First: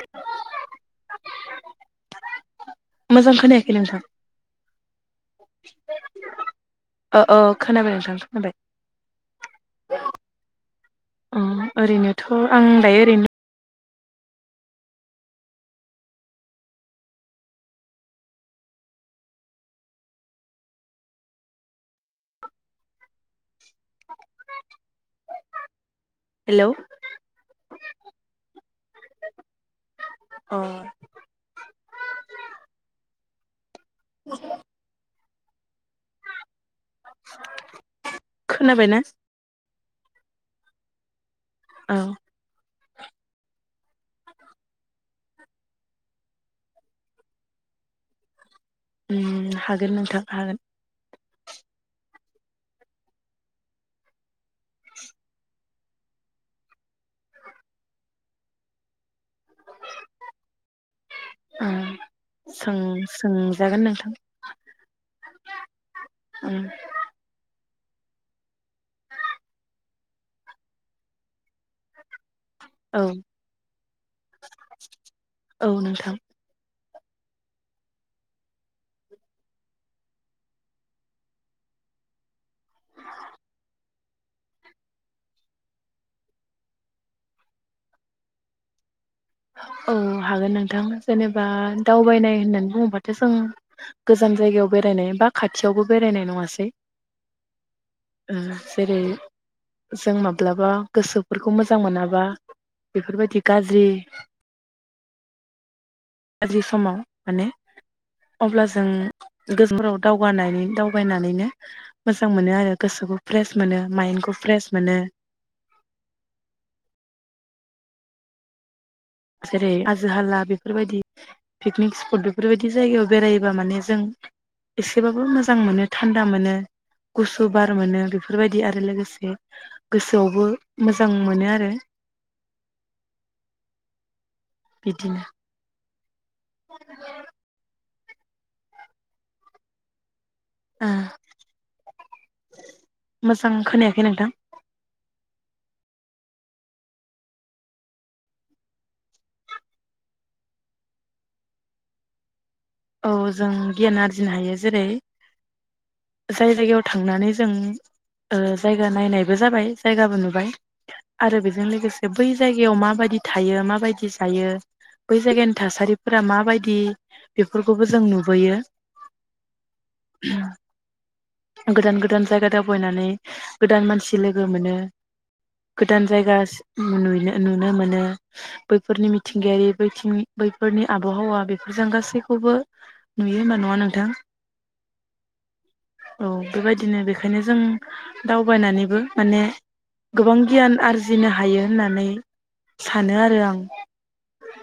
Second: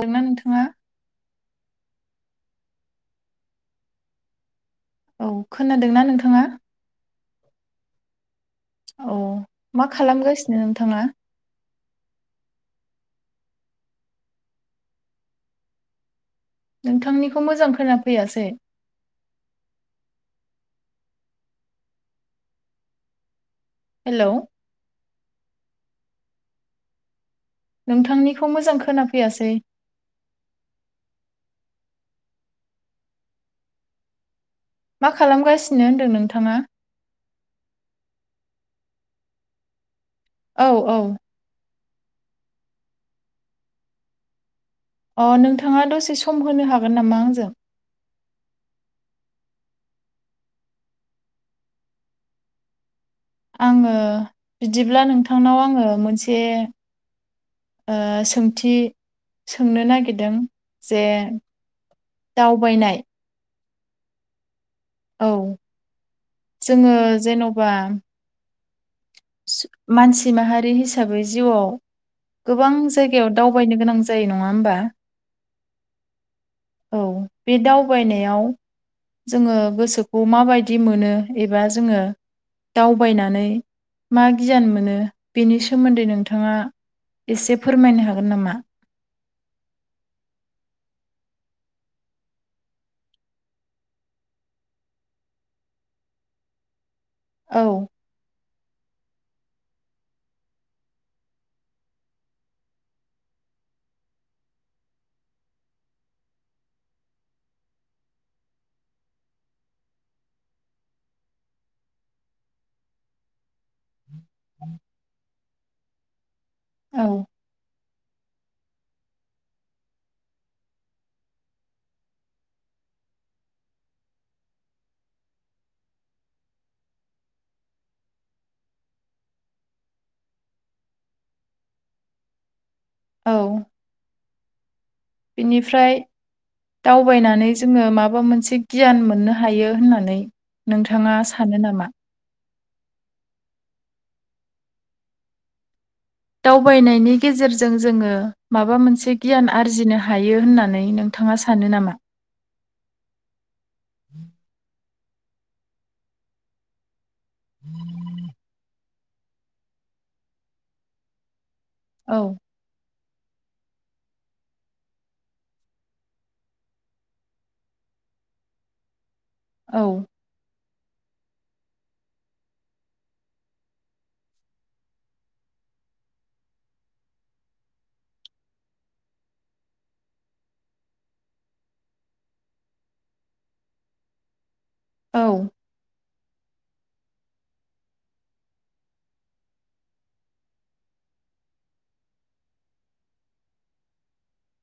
अना नोंथाङा। मोजां खोनायाखै नोंथां। औ खोनादोंना नोंथाङाष? ओ ओ [unintelligible] औ मा खालामगासिनो नोंथाङा? अ ओरैनोथ' [unintelligible] नोंथांनिखौ मोजां खोनाफैयासै। हेल'। हेल'। नोंथांनिखौ मोजां खोनाफैयासै। अ [inaudible] मा खालामगासिनो होनदों नोंथाङा? खोनाबाय ना? औ औ। औ। अ नोंथाङा दसे सम होनो हागोन नामा आंजों? हागोन नोंथां हागोन। आङो बिदिब्ला नोंथांनाव आङो मोनसे ओ सोंथि। सोंनो नागिरदों जे दावबायनाय। जागोन नोंथां। औ ओं जोङो जेन'। बा। मानसि माहारि हिसाबै जिउआव गोबां औ जायगायाव दावबायनो गोनां जायो नङा होमबा? औ नोंथां औ बे दावबायनायाव जोङो गोसोखौ माबायदि मोनो? एबा जोङो दावबायनानै मा गियान मोनो? बेनि सोमोन्दै नोंथाङा एसे फोरमायनो हागोन नामा? औ हागोन नोंथां, जेनेबा दावबायनाय होननानै बुङोबाथ' जों गोजान जायगायाव बेरायनाय बा खाथियावबो बेरायनाय नङासै। औ। जेरै जों माब्लाबा गोसोफोरखौ मोजां मोनाबा, बेफोरबायदि गाज्रि गाज्रि समाव माने, अब्ला जों गोसोफोराव दावबाय दावबानानैनो मोजां मोनो आरो। गोसोखौ फ्रेस मोनो माइन्दखौ फ्रेस मोनो। औ। जेरै हाजो हाला बेफोरबायदि पिकनिक स्पट बेफोरबायदि जायगायाव बेरायोबा माने जों। एसेबाबो मोजां मोनो थान्दा मोनो गुसु बार मोनो बेफोरबायदि आरो, लोगोसे गोसोआवबो मोजां मोनो आरो। औ। बिदिनो बेनिफ्राय दावबायनानै जोङो मा माबा मोनसे गियान मोननो हायो होननानै ओ नोंथाङा सानो नामा? मोजां खोनायाखै नोंथां। दावबायनायनि गेजेरजों जोङो, माबा मोनसे गियान आरजिनो हायो होननानै नोंथाङा सानो नामा? औ जों गियान आरजिनो हायो जेरै- जाय जायगायाव थांनानै- जों जाय- नायनायबो जाबाय जायगाबो नुबाय आरो बिदिनो लोगोसे औ बै जायगायाव माबाबायदि थायो माबायदि जायो बै जायगानि थासारिफोरा माबायदि बेफोरखौबो जों नुबोयो औ गोदान गोदान जायगा दावबायनानै गोदान मानसि लोगो मोनो गोदान जायगा नुनो नुनो मोनो बैफोरनि मिथिंगायारिथिं बैफोरनि आबहावा बेफोरजों गासैबो खौबो नुयो होनबा नङा नोंथां। औ औ बेबायदिनो बेखायनो जों दावबायनानैबो माने गोबां गियान आरजिनो हायो होननानै सानो आरो आं।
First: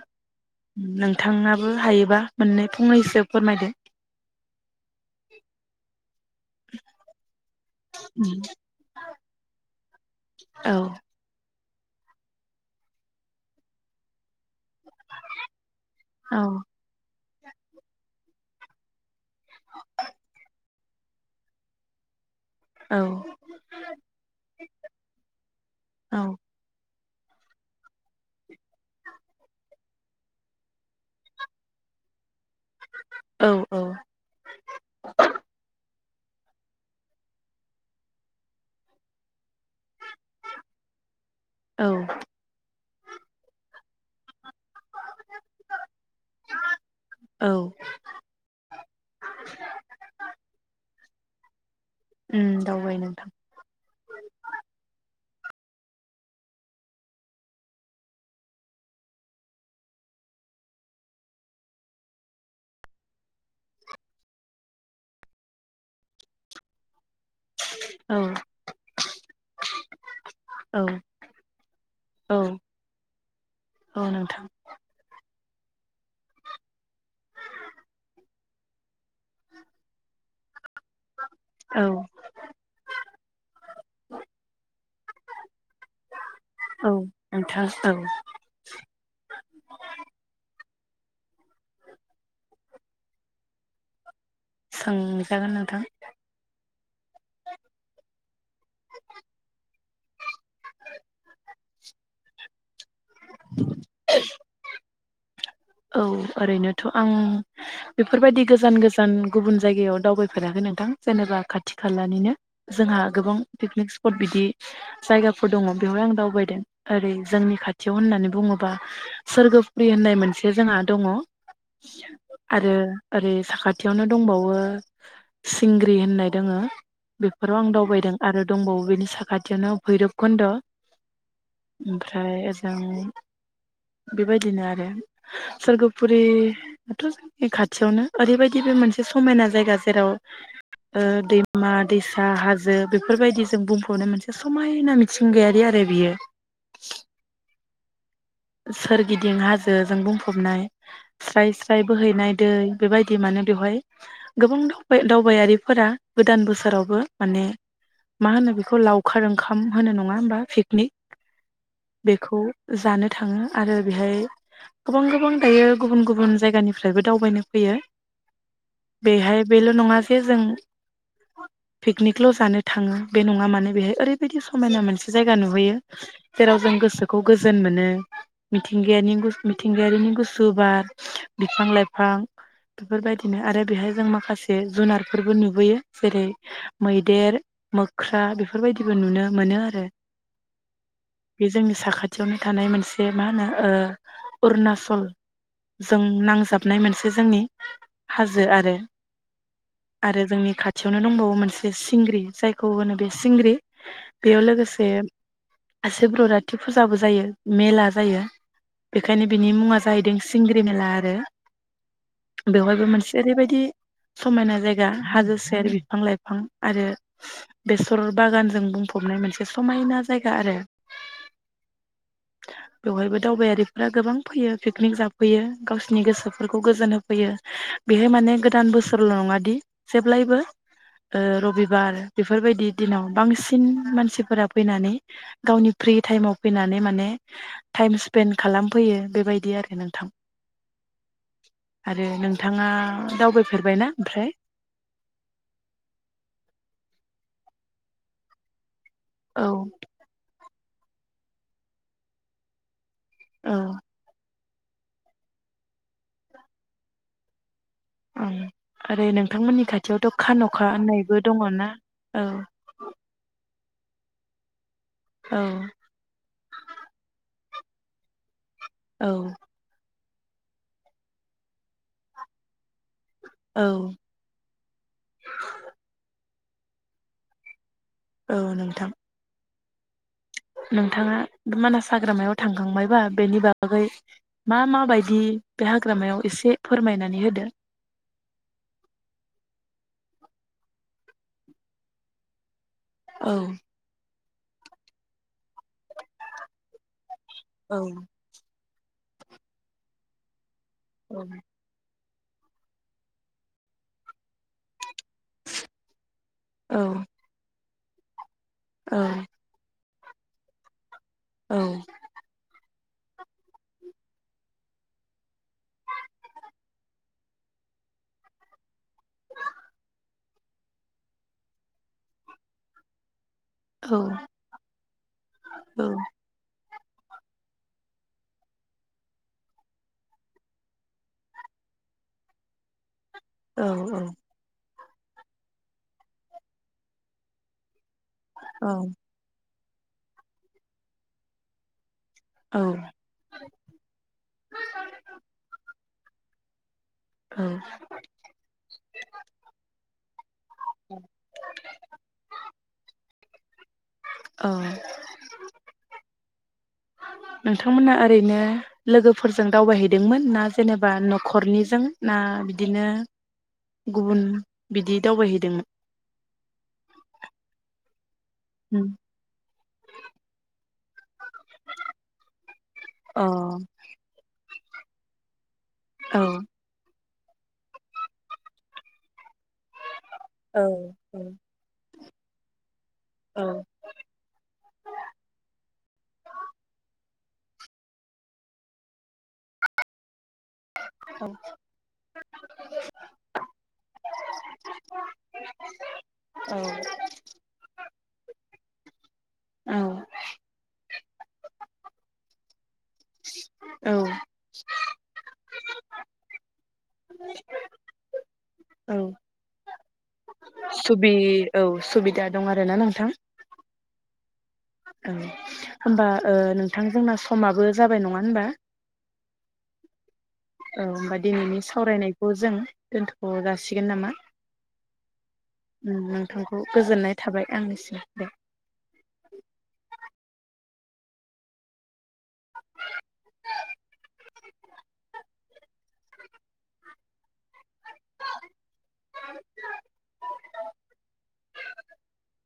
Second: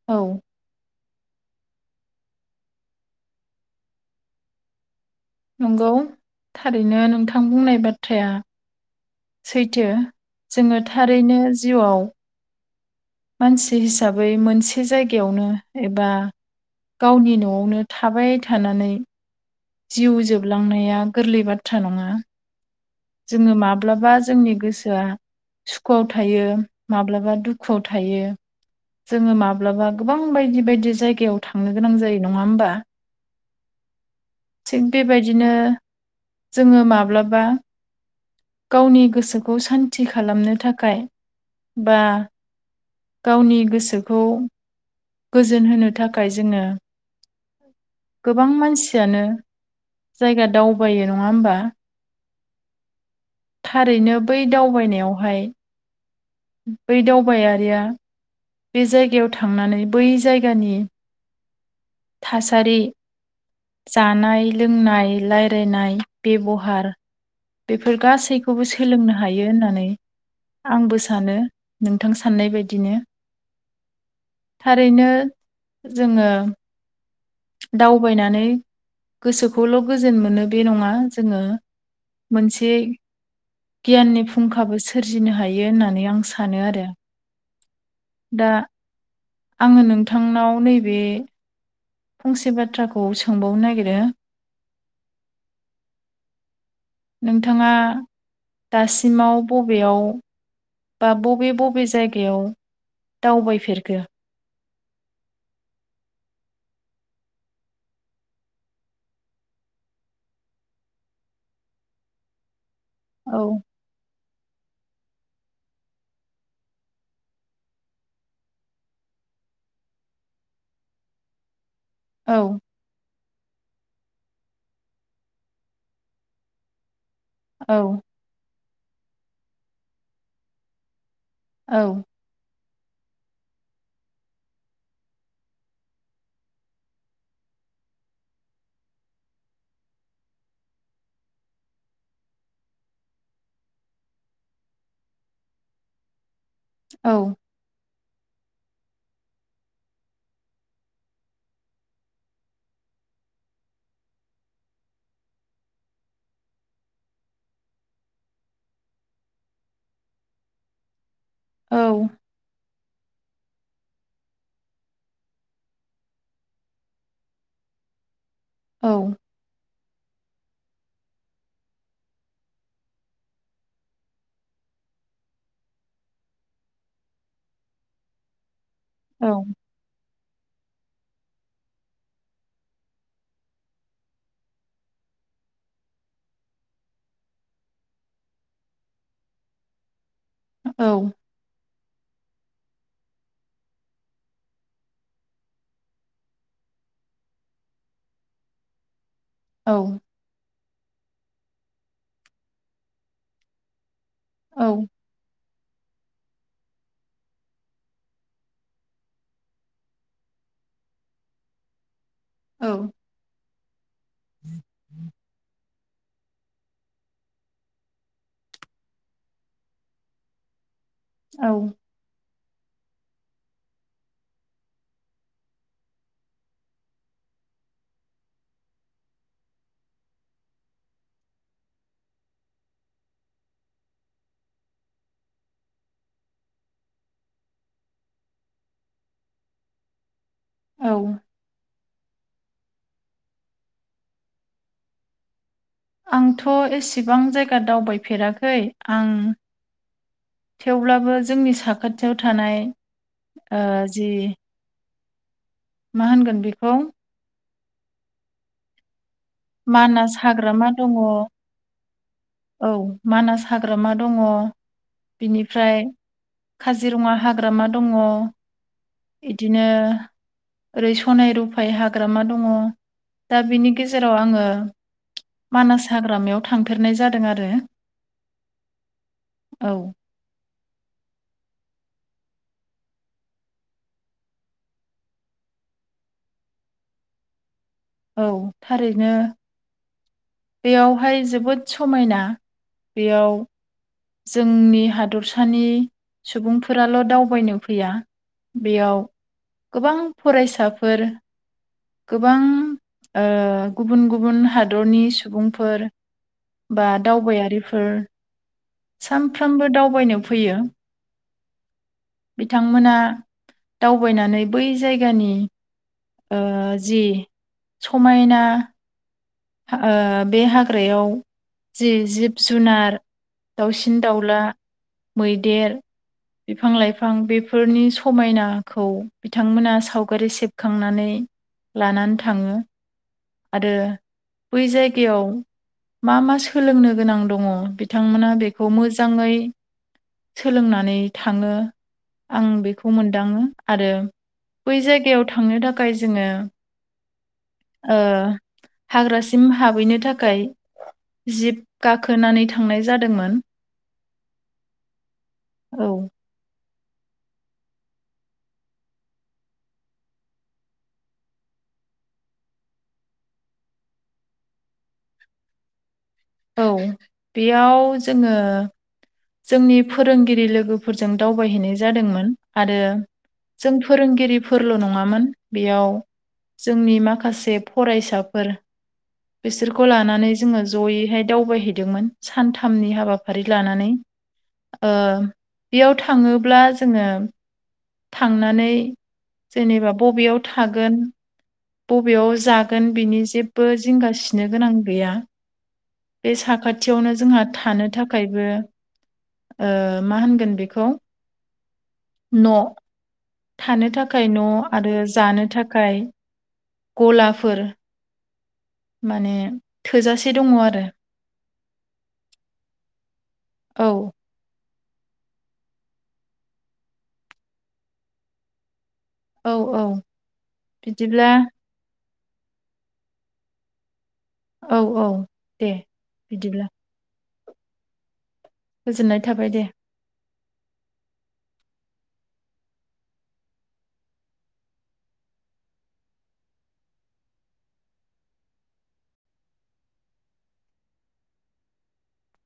औ नोंथांङाबो हायोबा मोननै फंनैसो फोरमायदो। नंगौ थारैनो नों आं बुंनाय बाथ्राया उम सैथो औ जोङो थारैनो जिउआव मानसि हिसाबै मोनसे जायगायावनो एबा औ गावनि न' न'आवनो थाबाय थानानै जिउ जोबलांनाया गोरलै बाथ्रा नङा औ जोङो माब्लाबा जोंनि गोसोआ सुखुआव औ थायो, माब्लाबा दुखुआव थायो, जोङो माब्लाबा गोबां बायदि बायदि जायगायाव थांनो गोनां जायो नङा होमबा? औ थिग बेबायदिनो जोङो माब्लाबा गावनि गोसो खौ सान्ति खालामनो थाखाय औ बा गावनि गोसोखौ गोजोन होनो थाखाय जोङो औ गोबां मानसियानो जायगा दावबायो। नङा होमबा? उम दावबाय नोंथां। थारैनो बै दावबायनायावहाय बै दावबायारिया बे जायगायाव थांनानै बै जायगानि थासारि, जानाय लोंनाय, रायलायनाय बेब'हार । बेफोर औ गासैखौबो सोलोंनो हायो होननानै औ आंबो सानो नोंथां औ साननाय बायदिनो। औ नोंथां थारैनो जोङो दावबायनानै गोसोखौल' गोजोन मोनो बे नङा, जोङो औ मोनसे गियाननि फुंखाबो सो सोरजिनो हायो। होननानै आं सानो आरो, औ नोंथां औ दा आङो नोंथांनाव नैबे बे फंसे बाथ्राखौ सोंबावनो नागिरो सोंजागोन नोंथां। नोंथाङा दासिमाव ब बेयाव बा बबे बबे जायगायाव दावबायफेरखो? औ ओरैनोथ' आं बेफोरबायदि गोजान गोजान गुबुन जायगायाव दावबायफेराखै नोंथां, जेनेबा खाथि खालानिनो जोंहा गोबां औ पिकनिक स्प'ट बिदि जायगाफोर दङ बेवहाय आं दावबायदों, ओरै जोंनि खाथियाव होननानै बुङोबा सोरगोफुरि होननाय मोनसे जोंहा दङ। औ आरो ओरै साखाथियावनो दंबावो, सिंग्रि होननाय दोङो। बेफोराव आं औ दावबायदों आरो दंबावो बेनि साखाथियावनो भैरब खुन्द'। औ ओमफ्राय ओज जों बेबायदिनो आरो सोरगोफुरियाथ' जोंनि खाथियावनो, ओरैबायदि बे मोनसे समायना जायगा जेराव दैमा दैसा, हाजो बेफोरबायदि जों बुंफबनो मोनसे समायना मिथिंगायारि आरो बियो। औ सोरगिदिं हाजो जों बुंफबनाय स्राय स्राय बोहैनाय दै बेबायदि मानो बेवहाय गोबां दाव-दावबायारिफोरा गोदान बोसोरावबो माने मा होनो बेखौ लावखार ओंखाम होनो नङा होमबा पिकनिक औ बेखौ जानो थाङो आरो बेहाय गोबां गोबां दायो गुबुन गुबुन जायगानिफ्रायबो दावबायनो फैयो । औ बेहाय बेल' नङा जे जों पिकनिकल' जानो थाङो बे नङा मानो बेहाय ओरैबायदि समायना मोनसे जायगा नुहैयो जेराव जों गोसोखौ गोजोन मोनो मिथिंगायनि औ मिथिंगायारिनि गुस बार बिफां लाइफां बेफोरबायदिनो आरो बेहाय जों माखासे जुनारफोरबो नुबोयो जेरै मैदेर मोख्रा बेफोरबायदिबो नुनो मोनो आरो । औ। साखाथियावनो थानाय मोनसे जे मा होनो ओ अरुनाचल जों नांजाबनाय मोनसे जोंनि हाजो आरो । आरो जोंनि खाथियावनो दंबावो मोन से सिंग्रि जायखौ होनो बे सिंग्रि बेयाव औ लोगोसे ओ सिब्रराथि फुजाबो जायो मेला जायो बेखायनो बिनि मुङा जाहैदों सिंग्रि मेला आरो । औ बेवहायबो मोनसे ओरैबायदि समायना जायगा हाजो सेर बिफां लाइफ बिफां आरो बेसर बागानजों बुंफबनाय मोनसे समायना जायगा आरो । औ बेवहायबो दावबायारिफोरा गोबां फैयो पिकनिक जाफैयो गावसिनि गोसोफोरखौ गोजोन होफैयो बेहाय माने गोदान बोसोरल' नङा दि जेब्लायबो ओ रबिबार बेफोरबायदि दिनाव बांसिन मानसिफोरा फैनानै गावनि फ्रि टाइमाव फैनानै माने टाइम स्पेन्ड खालामफैयो बेबायदि आरो नोंथां औ आरो नोंथाङा दावबायफेरबायना ओमफ्राय? आंथ' एसेबां जायगा दावबायफेराखै आं औ थेवब्लाबो जोंनि साखाथियाव थानाय औ ओ जि मा होनगोन बेखौ ओं आरो नों थांमोननि मानास खाथियावथ' खान'खा हाग्रामा दङ होननायबो औ दङ'ना औ मानास हाग्रामा दङ' । औ बिनिफ्राय काजिरङा हा ग्रामा दङ'। औ बिदिनो ओरै सनाय रुफाय हाग्रामा दङ' । दा औ बिनि गेजे आङो मानास हाग्रा मायाव थांफेरनाय जादों आरो औ नोंथां । औ नोंथाङा मानास हाग्रामायाव थांखांबायबा बेनि बागै मा माबायदि बे हाग्रामायाव एसे फोरमायनानै होदो । औ थारैनो बेयावहाय जोबोद समायना औ बेयाव जोंनि हादरसानि सुबुंफोराल' दाव बायनो औ फैया बेयाव गोबां फरायसाफ फोर औ गोबां ओ गुबुन गुबुन हादरनि सुबुंफोर बा औ दावबायारिफो फोर औ सानफ्रोमबो दाव बायनो फैयो औ बिथांमोना दावबायनानै बै जायगानि ओ जि समायना फा ओ बे हाग्रायाव जि जिब जुनार दाउसिन दाउला मैदेर औ बि बिफां लाइफां बेफोरनि समायनाखौ बिथांमोना सावगारि सेबखांनानै लानानै थाङो औ आरो बै जाय गियाव मा मा सोलोंनो गोनां दङ बिथांमोना औ बेखौ मोजाङै सोलोंनानै थाङो आं बेखौ औ मोनदाङो आरो बै जायगायाव थांनो थाखाय जोङो ओ हाग्रासिम हाबहैनो थाखाय जिब गाखोनानै थांनाय जादोंमोन औ औ नोंथांमोना ओरैनो लोगोफोरजों दावबायहैदोंमोन ना जेनेबा नखरनिजों ना बिदिनो गुबुन बिदि दावबायहैदोंमोन औ बेयाव जोङो अ जोंनि फोरोंगिरि लोगोफोर जों दावबायहैनाय जादोंमोन आरो जों फोरोंगिरि फोरल' नङामोन बेयाव औ जोंनि माखा माखासे फरायसाफोर बिसोरखौ लानानै जोङो औ जयैहाय दावबायहैदोंमोन सान खामनि हाबाफारि औ लानानै ओ बेयाव थाङोब्ला जोङो थांनानै जेनेबा बबेयाव थागोन बबेयाव जागोन बिनि जेबो जिंगासिनो गोनां गैया बे साखाथियावनो जोंहा थानो थाखायबो ओ औ मा होनगोन बेखौ [inaudible] न' थानो औ थाखाय न' आरो जानो थाखाय गलाफोर औ माने थोजासे दङ आरो सुबि औ सुबिदा दं आरोना नोंथां? औ औ होमबा ओ नोंथां जोंना समाबो जाबाय नङा होनबा? औ औ औ होनबा बिदिब्ला दिनैनि सावरायनाय खौ जों दोनथ' जासिगोन नामा? औ औ दे नोंथांखौ बिदिब्ला। गोजोननाय थाबाय आंनिसिम दे गोजोननाय थाबाय दे। [unintelligible]